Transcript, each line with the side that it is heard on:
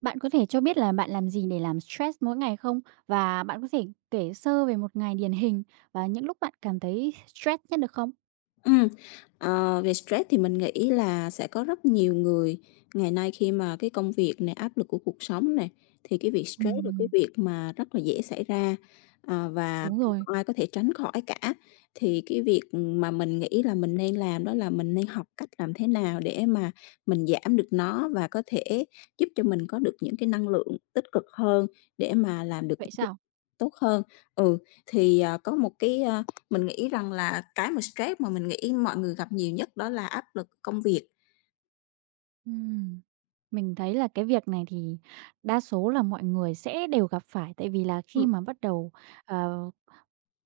right: Bạn có thể cho biết là bạn làm gì để làm stress mỗi ngày không? Và bạn có thể kể sơ về một ngày điển hình và những lúc bạn cảm thấy stress nhất được không?
left: Ừm, về stress thì mình nghĩ là sẽ có rất nhiều người ngày nay khi mà cái công việc này áp lực của cuộc sống này thì cái việc stress là cái
right: Ừm,
left: việc mà rất là dễ xảy ra, và
right: đúng rồi.
left: không ai có thể tránh khỏi cả. Thì cái việc, mà mình nghĩ là mình nên làm đó là mình nên học cách làm thế nào để mà mình giảm được nó và có thể giúp cho mình có được những cái năng lượng tích cực hơn để mà làm được
right: Vậy sao?
left: tốt hơn. Ừ, thì, có một cái, mình nghĩ rằng là cái mà stress mà mình nghĩ mọi người gặp nhiều nhất đó là áp lực công việc.
right: Ừm. Mình thấy là cái việc này thì đa số là mọi người sẽ đều gặp phải tại vì là khi
left: Ừm,
right: mà bắt đầu, ờ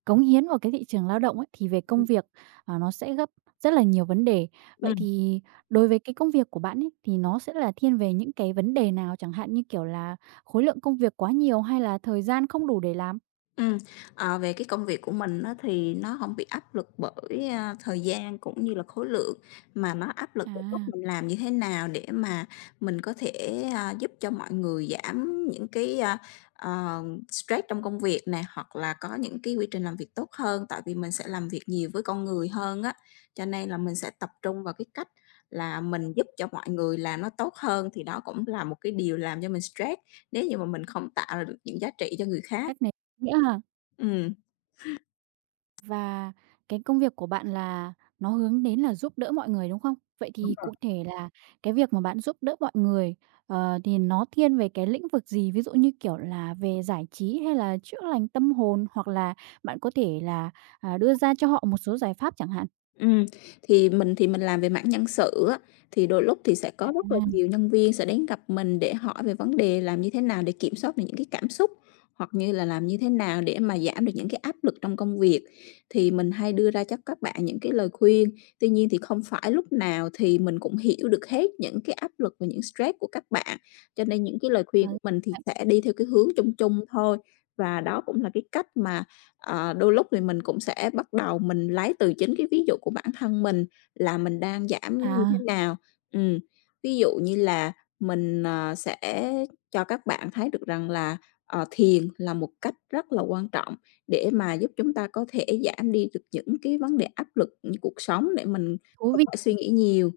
right: cống hiến vào cái thị trường lao động ấy, thì về công
left: ừm.
right: việc, à, nó sẽ gấp rất là nhiều vấn đề. Vậy thì đối với cái công việc của bạn ấy, thì nó sẽ là thiên về những cái vấn đề nào? Chẳng hạn như, kiểu là, khối lượng công việc quá nhiều hay là thời gian không đủ để làm?
left: Ừm, về cái công việc của mình á thì nó không bị áp lực bởi, thời gian cũng như là khối lượng, mà nó áp lực
right: À,
left: bởi cách mình làm như thế nào để mà mình có thể, giúp cho mọi người giảm những cái, ờ, stress trong công việc này hoặc là có những cái quy trình làm việc tốt hơn. Tại vì mình sẽ làm việc nhiều với con người hơn á, cho nên là mình sẽ tập trung vào cái cách là mình giúp cho mọi người làm nó tốt hơn, thì đó cũng là một cái điều làm cho mình stress, nếu như mà mình không tạo ra được những giá trị cho người khác.
right: cách này nghĩa ha.
left: Ừm.
right: Và cái công việc của bạn là nó hướng đến là giúp đỡ mọi người, đúng không? Vậy thì cụ thể là cái việc mà bạn giúp đỡ mọi người, ờ, thì nó thiên về cái lĩnh vực gì? Ví dụ như, kiểu là, về giải trí hay là chữa lành tâm hồn, hoặc là bạn có thể là, à, đưa ra cho họ một số giải pháp chẳng hạn?
left: Ừm, thì mình làm về mảng nhân sự á, thì đôi lúc thì sẽ
right: À,
left: có rất là
right: hóa
left: nhiều nhân viên sẽ đến gặp mình để hỏi về vấn đề làm như thế nào để kiểm soát được những cái cảm xúc, hoặc như là làm như thế nào để mà giảm được những cái áp lực trong công việc. Thì mình hay đưa ra cho các bạn những cái lời khuyên, tuy nhiên thì không phải lúc nào thì mình cũng hiểu được hết những cái áp lực và những stress của các bạn, cho nên những cái lời khuyên của mình thì
right: vậy.
left: sẽ đi theo cái hướng chung chung thôi. Và đó cũng là cái cách mà đôi lúc thì mình cũng sẽ bắt đầu mình lấy từ chính cái ví dụ của bản thân mình là mình đang giảm nó như thế
right: À,
left: nào. Ừm, ví dụ như là mình, sẽ cho các bạn thấy được rằng là, thiền là một cách rất là quan trọng để mà giúp chúng ta có thể giảm đi được những cái vấn đề áp lực, cuộc sống để mình
right: thú
left: không
right: vị.
left: phải suy nghĩ nhiều.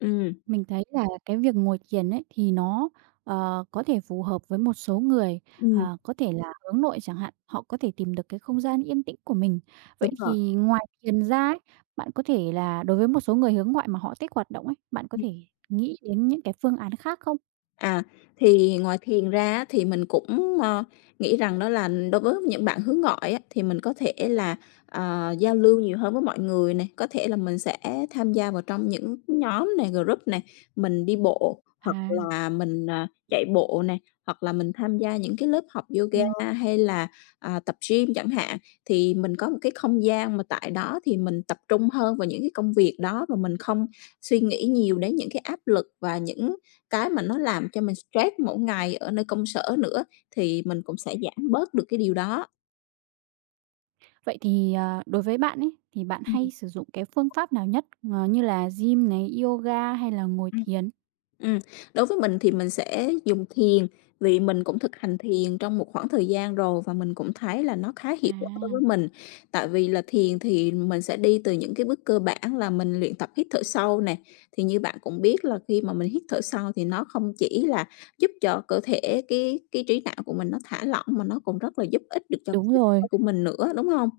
left: Ừm,
right: Mình thấy là cái việc ngồi thiền ấy thì nó, ờ, có thể phù hợp với một số người,
left: Ừm,
right: ờ, có thể là hướng nội chẳng hạn, họ có thể tìm được cái không gian yên tĩnh của mình. Vậy
left: đúng rồi.
right: thì ngoài thiền ra ấy, bạn có thể là đối với một số người hướng ngoại mà họ thích hoạt động ấy, bạn có thể nghĩ đến những cái phương án khác không?
left: À, thì ngoài thiền ra á, thì mình cũng, nghĩ rằng đó là đối với những bạn hướng ngoại á, thì mình có thể là, giao lưu nhiều hơn với mọi người này có thể là mình sẽ tham gia vào trong những nhóm này, group này, mình đi bộ
right: À,
left: hoặc là mình, chạy bộ này hoặc là mình tham gia những cái lớp học
right: ừm,
left: yoga hay là, tập gym chẳng hạn. Thì mình có một cái không gian mà tại đó thì mình tập trung hơn vào những cái công việc đó và mình không suy nghĩ nhiều đến những cái áp lực và những cái mà nó làm cho mình stress mỗi ngày ở nơi công sở nữa, thì mình cũng sẽ giảm bớt được cái điều đó.
right: vậy thì, ờ, đối với bạn ấy, thì bạn
left: Ừm,
right: hay sử dụng cái phương pháp nào nhất, ờ, như là gym này, yoga hay là ngồi
left: Ừm.
right: thiền?
left: Ừm, đối với mình thì mình sẽ dùng thiền, vì mình cũng thực hành thiền trong một khoảng thời gian rồi và mình cũng thấy là nó khá
right: À,
left: hiệu quả đối với mình. Tại vì là thiền thì mình sẽ đi từ những cái bước cơ bản là mình luyện tập hít thở sâu nè, thì như bạn cũng biết là khi mà mình hít thở sâu thì nó không chỉ là giúp cho cơ thể, cái trí não của mình nó thả lỏng mà nó còn rất là giúp ích được cho
right: đúng rồi,
left: của mình nữa, đúng không?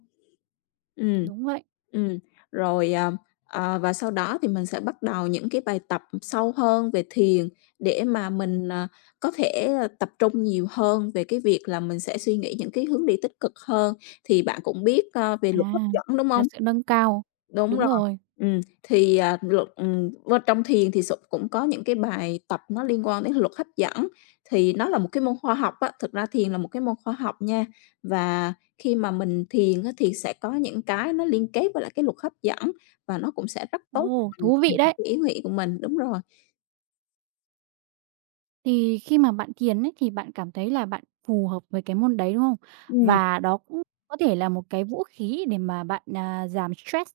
left: Ừm,
right: đúng vậy.
left: ừm, rồi, và sau đó thì mình sẽ bắt đầu những cái bài tập sâu hơn về thiền để mà mình, có thể tập trung nhiều hơn về cái việc là mình sẽ suy nghĩ những cái hướng đi tích cực hơn. Thì bạn cũng biết, về luật hấp
right: À,
left: dẫn, đúng
right: là
left: hông?
right: sự nâng cao.
left: Đúng
right: Đúng
left: rồi.
right: rồi.
left: Thì, luật bên trong thiền thì cũng có những cái bài tập nó liên quan đến luật hấp dẫn, thì nó là một cái môn khoa học á, thực ra thiền là một cái môn khoa học nha. Và khi mà mình thiền á thì sẽ có những cái nó liên kết với lại cái luật hấp dẫn và nó cũng sẽ rất tốt cho
right: Ồ,
left: mình,
right: thú vị
left: cho
right: đấy.
left: cái ý nguyện của mình. Đúng rồi.
right: Thì khi mà bạn thiền ấy, thì bạn cảm thấy là bạn phù hợp với cái môn đấy, đúng không?
left: Ừm,
right: Và đó cũng có thể là một cái vũ khí để mà bạn, à, giảm stress.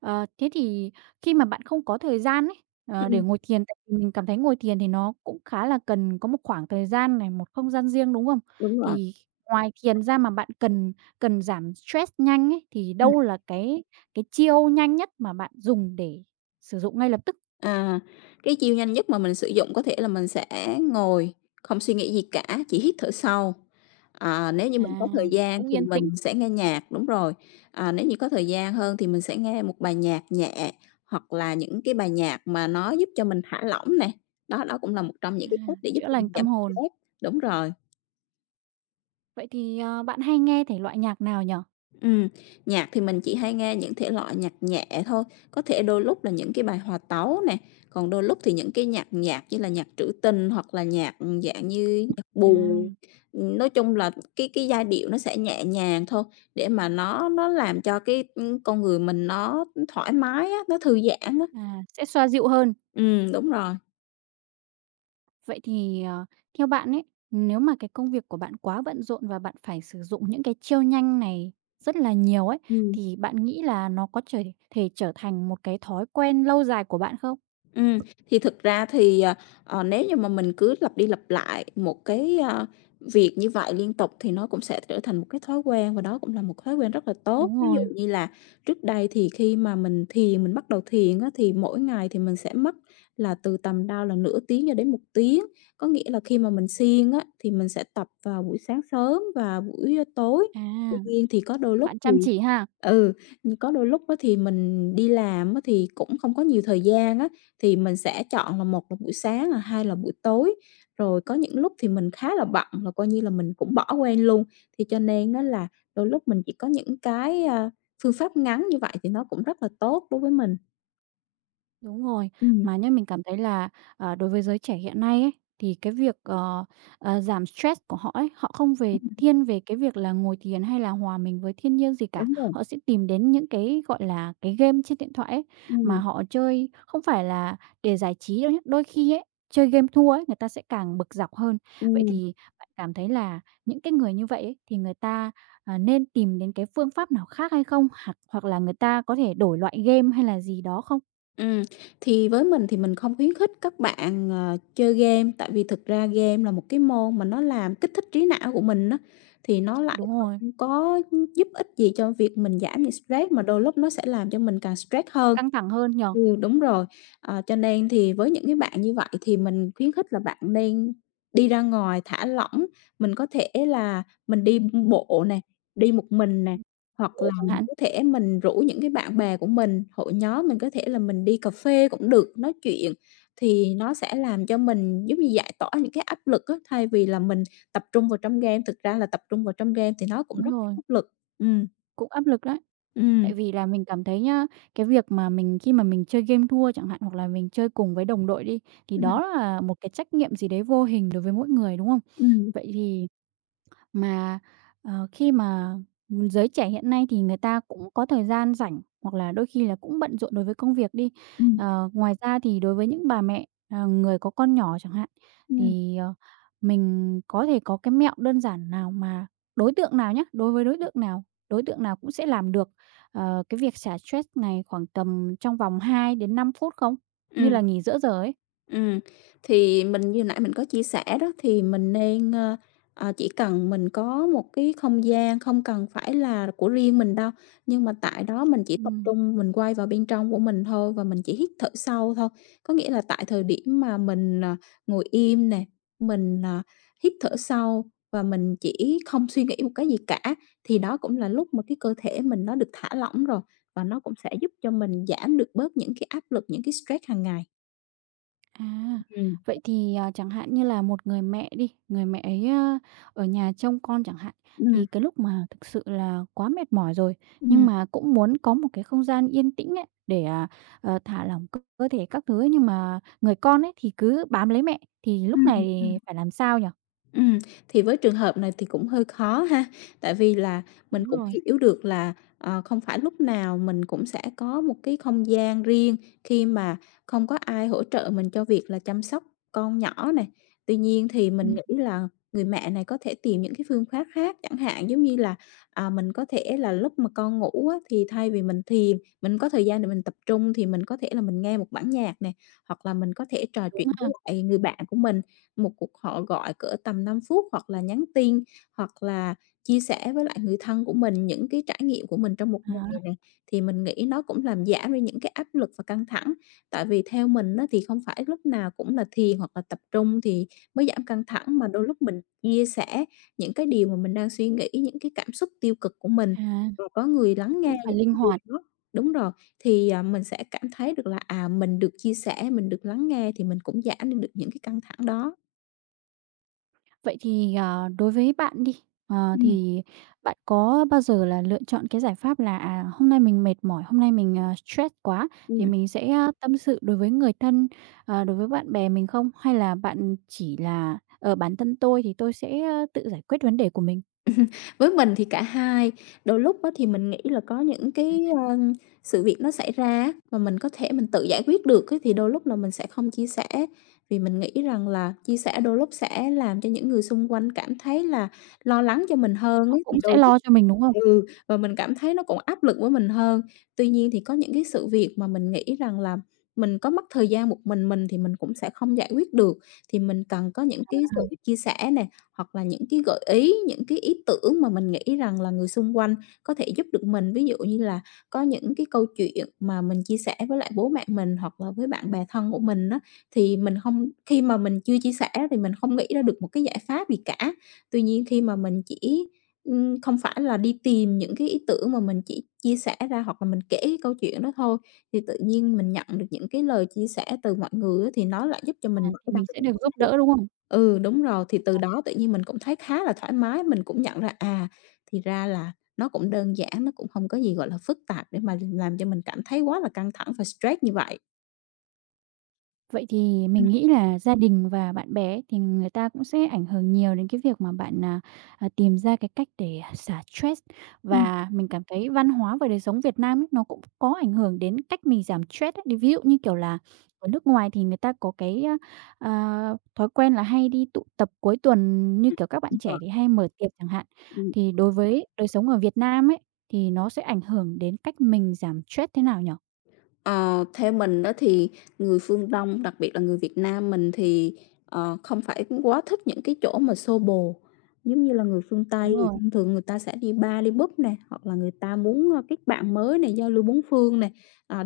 right: Ờ, thế thì khi mà bạn không có thời gian ấy, ờ, để
left: ừm,
right: ngồi thiền, tại vì mình cảm thấy ngồi thiền thì nó cũng khá là cần có một khoảng thời gian này, một không gian riêng, đúng không?
left: đúng rồi.
right: Thì ngoài thiền ra mà bạn cần cần giảm stress nhanh ấy, thì đâu là cái chiêu nhanh nhất mà bạn dùng để sử dụng ngay lập tức?
left: À, cái chiêu nhanh nhất mà mình sử dụng có thể là mình sẽ ngồi không suy nghĩ gì cả, chỉ hít thở sâu. À, nếu như
right: À,
left: mình có thời gian
right: cũng
left: thì
right: yên
left: mình
right: tĩnh,
left: sẽ nghe nhạc, đúng rồi. À, nếu như có thời gian hơn thì mình sẽ nghe một bài nhạc nhẹ hoặc là những cái bài nhạc mà nó giúp cho mình thả lỏng nè. Đó, đó cũng là một trong
right: à,
left: những cái cách để giúp
right: chữa
left: cho
right: lành
left: mình
right: tâm
left: giảm
right: hồn.
left: stress. Đúng rồi.
right: Vậy thì, ờ, bạn hay nghe thể loại nhạc nào nhở?
left: Ừm, nhạc thì mình chỉ hay nghe những thể loại nhạc nhẹ thôi, có thể đôi lúc là những cái bài hòa tấu nè, còn đôi lúc thì những cái nhạc nhạc như là nhạc trữ tình hoặc là nhạc, dạng như nhạc
right: À.
left: buồn. Nói chung là cái giai điệu nó sẽ nhẹ nhàng thôi, để mà nó làm cho cái, con người mình nó thoải mái á, nó thư giãn á.
right: À, sẽ xoa dịu hơn.
left: Đúng rồi.
right: Vậy thì, ờ, theo bạn ấy, nếu mà cái công việc của bạn quá bận rộn và bạn phải sử dụng những cái chiêu nhanh này rất là nhiều ấy,
left: Ừm.
right: thì bạn nghĩ là nó có trở thể trở thành một cái thói quen lâu dài của bạn không?
left: Ừm, thì thực ra thì, nếu như mà mình cứ lặp đi lặp lại một cái, việc như vậy liên tục thì nó cũng sẽ trở thành một cái thói quen và đó cũng là một thói quen rất là tốt.
right: Đúng
left: Ví dụ
right: rồi.
left: như là trước đây thì khi mà mình thiền, mình bắt đầu thiền á, thì mỗi ngày thì mình sẽ mất là từ tầm đâu là nửa tiếng cho đến một tiếng. Có nghĩa là khi mà mình siêng á, thì mình sẽ tập vào buổi sáng sớm và buổi, tối.
right: À,
left: Tuy nhiên thì có đôi lúc
right: bạn
left: thì
right: chăm chỉ ha.
left: ừ, có đôi lúc á thì mình đi làm á thì cũng không có nhiều thời gian á. Thì mình sẽ chọn là một là buổi sáng, là hai là buổi tối. Rồi có những lúc thì mình khá là bận là coi như là mình cũng bỏ quên luôn, thì cho nên á là đôi lúc mình chỉ có những cái, phương pháp ngắn như vậy thì nó cũng rất là tốt đối với mình.
right: Đúng rồi,
left: Ừm,
right: mà nhá mình cảm thấy là, ờ, đối với giới trẻ hiện nay ấy, thì cái việc, giảm stress của họ ấy, họ không về
left: ừm,
right: thiên về cái việc là ngồi thiền hay là hòa mình với thiên nhiên gì cả.
left: đúng rồi.
right: Họ sẽ tìm đến những cái, gọi là, cái game trên điện thoại ấy, mà
left: Ừm,
right: họ chơi không phải là để giải trí đâu nhá. Đôi khi ấy, chơi game thua ấy, người ta sẽ càng bực dọc hơn. Vậy
left: ừm.
right: thì bạn cảm thấy là những cái người như vậy ấy, thì người ta, à, nên tìm đến cái phương pháp nào khác hay không? Hoặc hoặc là người ta có thể đổi loại game hay là gì đó không?
left: Ừ, thì với mình thì mình không khuyến khích các bạn, chơi game, tại vì thực ra game là một cái môn mà nó làm kích thích trí não của mình đó thì nó lại
right: Đúng rồi,
left: không có giúp ích gì cho việc mình giảm được stress, mà đôi lúc nó sẽ làm cho mình càng stress hơn.
right: căng thẳng hơn nhỉ?
left: Ừ, đúng rồi. Cho nên thì với những cái bạn như vậy thì mình khuyến khích là bạn nên đi ra ngoài thả lỏng, mình có thể là mình đi bộ nè, đi một mình nè, hoặc
right: Bộ
left: là
right: chẳng
left: mình
right: hạn,
left: có thể mình rủ những cái bạn bè của mình, hội nhóm, mình có thể là mình đi cà phê cũng được, nói chuyện thì nó sẽ làm cho mình giống như giải tỏa những cái áp lực á, thay vì là mình tập trung vào trong game, thực ra là tập trung vào trong game thì nó cũng
right: đúng
left: rất là
right: rồi,
left: áp lực. Ừ,
right: cũng áp lực đấy.
left: ừ,
right: Tại vì là mình cảm thấy nhá, cái việc mà mình khi mà mình chơi game thua chẳng hạn, hoặc là mình chơi cùng với đồng đội đi, thì
left: ừ,
right: đó là một cái trách nhiệm gì đấy vô hình đối với mỗi người, đúng không?
left: ừ,
right: Vậy thì mà, ờ, khi mà, giới trẻ hiện nay thì người ta cũng có thời gian rảnh hoặc là đôi khi là cũng bận rộn đối với công việc đi.
left: ừm,
right: Ờ, ngoài ra thì đối với những bà mẹ, ờ, người có con nhỏ chẳng hạn,
left: ừm.
right: thì, ờ, mình có thể có cái mẹo đơn giản nào mà đối tượng nào nhé đối với đối tượng nào cũng sẽ làm được, ờ, cái việc xả stress này khoảng tầm trong vòng 2 đến 5 phút không? Như là
left: Ừm.
right: nghỉ giữa giờ ấy.
left: Ừm, thì mình như nãy mình có chia sẻ đó, thì mình nên, chỉ cần mình có một cái không gian không cần phải là của riêng mình đâu, nhưng mà tại đó mình chỉ tập
right: Ừm.
left: trung mình quay vào bên trong của mình thôi và mình chỉ hít thở sâu thôi. Có nghĩa là tại thời điểm mà mình, ngồi im nè, mình, hít thở sâu và mình chỉ không suy nghĩ một cái gì cả, thì đó cũng là lúc mà cái cơ thể mình nó được thả lỏng rồi và nó cũng sẽ giúp cho mình giảm được bớt những cái áp lực, những cái stress hàng ngày.
right: À,
left: Ừm.
right: vậy thì, à, chẳng hạn như là một người mẹ đi, người mẹ ấy, a, ở nhà trông con chẳng hạn, thì
left: Ừm,
right: cái lúc mà thực sự là quá mệt mỏi rồi, nhưng
left: ừm,
right: mà cũng muốn có một cái không gian yên tĩnh ấy, để, à, ờ, thả lỏng cơ cơ thể các thứ ấy, nhưng mà người con ấy thì cứ bám lấy mẹ, thì lúc này thì
left: ừm.
right: phải làm sao nhở?
left: Ừm, thì với trường hợp này thì cũng hơi khó ha, tại vì là mình
right: Đúng
left: cũng
right: rồi,
left: hiểu được là, không phải lúc nào mình cũng sẽ có một cái không gian riêng khi mà không có ai hỗ trợ mình cho việc là chăm sóc con nhỏ này. Tuy nhiên thì mình
right: ừm,
left: nghĩ là người mẹ này có thể tìm những cái phương pháp khác, chẳng hạn giống như là, mình có thể là lúc mà con ngủ á, thì thay vì mình thiền, mình có thời gian để mình tập trung thì mình có thể là mình nghe một bản nhạc này, hoặc là mình có thể trò
right: đúng
left: chuyện với
right: ha.
left: lại người bạn của mình một cuộc họ gọi cỡ tầm 5 phút, hoặc là nhắn tin, hoặc là chia sẻ với lại người thân của mình những cái trải nghiệm của mình trong một
right: À,
left: ngày này, thì mình nghĩ nó cũng làm giảm đi những cái áp lực và căng thẳng. Tại vì theo mình á, thì không phải lúc nào cũng là thiền hoặc là tập trung thì mới giảm căng thẳng, mà đôi lúc mình chia sẻ những cái điều mà mình đang suy nghĩ, những cái cảm xúc tiêu cực của mình,
right: à,
left: rồi có người lắng
right: cũng
left: nghe
right: phải
left: những
right: linh
left: cái điều
right: hoạt.
left: đó. Đúng rồi, thì, mình sẽ cảm thấy được là, mình được chia sẻ, mình được lắng nghe thì mình cũng giảm đi được những cái căng thẳng đó.
right: Vậy thì, ờ, đối với bạn đi, ờ,
left: Ừm,
right: thì bạn có bao giờ là lựa chọn cái giải pháp là, à, hôm nay mình mệt mỏi, hôm nay mình, ờ, stress quá thì
left: ừm.
right: mình sẽ, a, tâm sự đối với người thân, ờ, đối với bạn bè mình không? Hay là bạn chỉ là, ở bản thân tôi thì tôi sẽ, ơ, tự giải quyết vấn đề của mình,
left: Với mình thì cả hai, đôi lúc á thì mình nghĩ là có những cái, sự việc nó xảy ra á, mà mình có thể mình tự giải quyết được á, thì đôi lúc là mình sẽ không chia sẻ, vì mình nghĩ rằng là chia sẻ đôi lúc sẽ làm cho những người xung quanh cảm thấy là lo lắng cho mình hơn
right: họ
left: á,
right: cũng
left: thì
right: sẽ
left: đôi lúc.
right: lo cho mình, đúng không?
left: Ừ, và mình cảm thấy nó cũng áp lực với mình hơn. Tuy nhiên thì có những cái sự việc mà mình nghĩ rằng là mình có mất thời gian một mình thì mình cũng sẽ không giải quyết được, thì mình cần có những cái sự chia sẻ này, hoặc là những cái gợi ý, những cái ý tưởng mà mình nghĩ rằng là người xung quanh có thể giúp được mình. Ví dụ như là có những cái câu chuyện mà mình chia sẻ với lại bố mẹ mình hoặc là với bạn bè thân của mình á, thì mình không, khi mà mình chưa chia sẻ thì mình không nghĩ ra được một cái giải pháp gì cả. Tuy nhiên khi mà mình chỉ, không phải là đi tìm những cái ý tưởng, mà mình chỉ chia sẻ ra hoặc là mình kể cái câu chuyện đó thôi, thì tự nhiên mình nhận được những cái lời chia sẻ từ mọi người á, thì nó lại giúp cho mình
right: À, thì
left: mở ra
right: mình
left: được
right: sẽ
left: những
right: được
left: cái ý
right: giúp
left: tưởng.
right: đỡ, đúng không?
left: Ừ, đúng rồi, thì từ đó tự nhiên mình cũng thấy khá là thoải mái, mình cũng nhận ra, thì ra là nó cũng đơn giản, nó cũng không có gì, gọi là, phức tạp để mà làm cho mình cảm thấy quá là căng thẳng và stress như vậy.
right: Vậy thì
left: Ừm,
right: mình nghĩ là gia đình và bạn bè thì người ta cũng sẽ ảnh hưởng nhiều đến cái việc mà bạn, tìm ra cái cách để xả stress.
left: ừm,
right: Và mình cảm thấy văn hóa và đời sống Việt Nam ấy, nó cũng có ảnh hưởng đến cách mình giảm stress ấy. Đi ví dụ như, kiểu là, ở nước ngoài thì người ta có cái, a, à, thói quen là hay đi tụ tập cuối tuần, như kiểu các bạn
left: đúng
right: trẻ
left: rồi.
right: thì hay mở tiệc chẳng hạn. Thì đối với đời sống ở Việt Nam ấy, thì nó sẽ ảnh hưởng đến cách mình giảm stress thế nào nhở?
left: Ờ, Theo mình đó thì người phương Đông, đặc biệt là người Việt Nam mình thì, không phải cũng quá thích những cái chỗ mà xô bồ, giống như là người phương
right: Đúng
left: Tây thì
right: rồi,
left: thông thường người ta sẽ đi bar, đi pub nè, hoặc là người ta muốn, kết bạn mới này, giao lưu bốn phương này,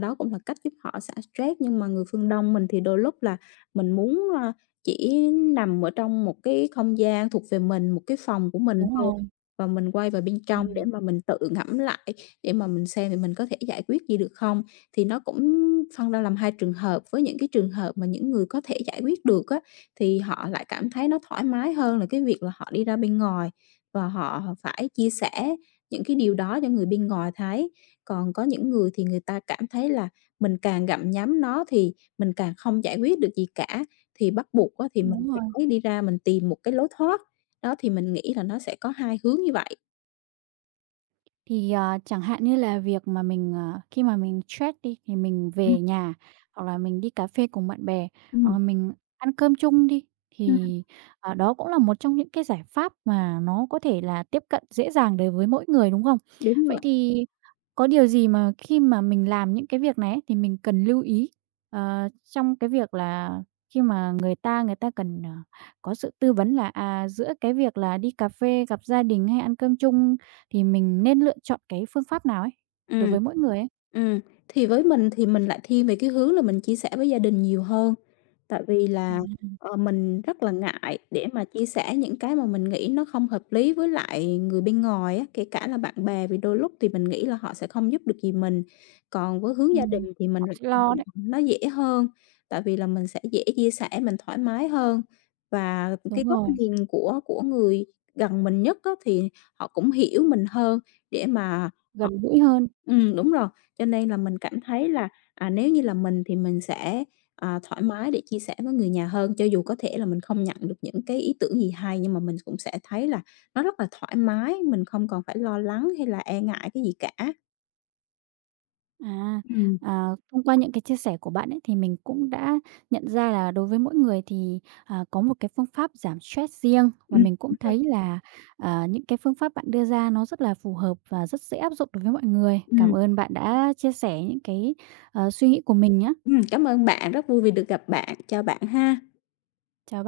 left: đó cũng là cách giúp họ xả stress. Nhưng mà người phương Đông mình thì đôi lúc là mình muốn, chỉ nằm ở trong một cái không gian thuộc về mình, một cái phòng của mình
right: đúng
left: thôi,
right: rồi.
left: và mình quay vào bên trong để
right: Ừm,
left: mà mình tự ngẫm lại, để mà mình xem thì mình có thể giải quyết gì được không. Thì nó cũng phân ra làm hai trường hợp, với những cái trường hợp mà những người có thể giải quyết được á, thì họ lại cảm thấy nó thoải mái hơn là cái việc là họ đi ra bên ngoài và họ phải chia sẻ những cái điều đó cho người bên ngoài thấy. Còn có những người thì người ta cảm thấy là mình càng gặm nhắm nó thì mình càng không giải quyết được gì cả, thì bắt buộc á thì mình
right: đúng rồi.
left: phải đi ra mình tìm một cái lối thoát. Đó, thì mình nghĩ là nó sẽ có hai hướng như vậy.
right: Thì, ờ, chẳng hạn như là việc mà mình, ờ, khi mà mình stress đi thì mình
left: Ừm,
right: về nhà, hoặc là mình đi cà phê cùng bạn bè, hoặc
left: ừm,
right: là mình ăn cơm chung đi,
left: ừm.
right: thì, ờ, đó cũng là một trong những cái giải pháp mà nó có thể là tiếp cận dễ dàng đối với mỗi người, đúng không?
left: Đúng rồi.
right: Vậy thì có điều gì mà khi mà mình làm những cái việc này ấy, thì mình cần lưu ý, ờ, trong cái việc là khi mà người ta cần, ờ, có sự tư vấn là, à, giữa cái việc là đi cà phê gặp gia đình hay ăn cơm chung thì mình nên lựa chọn cái phương pháp nào ấy, đối
left: Ừm.
right: với mỗi người ấy?
left: Ừm, thì với mình thì mình lại thiên về cái hướng là mình chia sẻ với gia đình nhiều hơn, tại vì là,
right: À,
left: mình rất là ngại để mà chia sẻ những cái mà mình nghĩ nó không hợp lý với lại người bên ngoài á, kể cả là bạn bè, vì đôi lúc thì mình nghĩ là họ sẽ không giúp được gì mình. Còn với hướng gia
right: ừm,
left: đình thì mình
right: họ
left: lại
right: sẽ lo
left: thấy là
right: đấy,
left: nó dễ hơn, tại vì là mình sẽ dễ chia sẻ, mình thoải mái hơn, và cái
right: đúng
left: góc
right: rồi,
left: nhìn của người gần mình nhất á, thì họ cũng hiểu mình hơn để mà...
right: gần gũi hơn.
left: Đúng rồi, cho nên là mình cảm thấy là, nếu như là mình thì mình sẽ, thoải mái để chia sẻ với người nhà hơn, cho dù có thể là mình không nhận được những cái ý tưởng gì hay, nhưng mà mình cũng sẽ thấy là nó rất là thoải mái, mình không còn phải lo lắng hay là e ngại cái gì cả.
right: À,
left: Ừm,
right: à, thông qua những cái chia sẻ của bạn ấy, thì mình cũng đã nhận ra là đối với mỗi người thì, à, có một cái phương pháp giảm stress riêng và mình cũng
left: đúng rồi.
right: thấy là, à, những cái phương pháp bạn đưa ra nó rất là phù hợp và rất dễ áp dụng đối với mọi người. Cảm ơn bạn đã chia sẻ những cái, ờ, suy nghĩ của mình nhé.
left: Cảm ơn bạn, rất vui vì được gặp bạn. Chào bạn ha.
right: Chào bạn.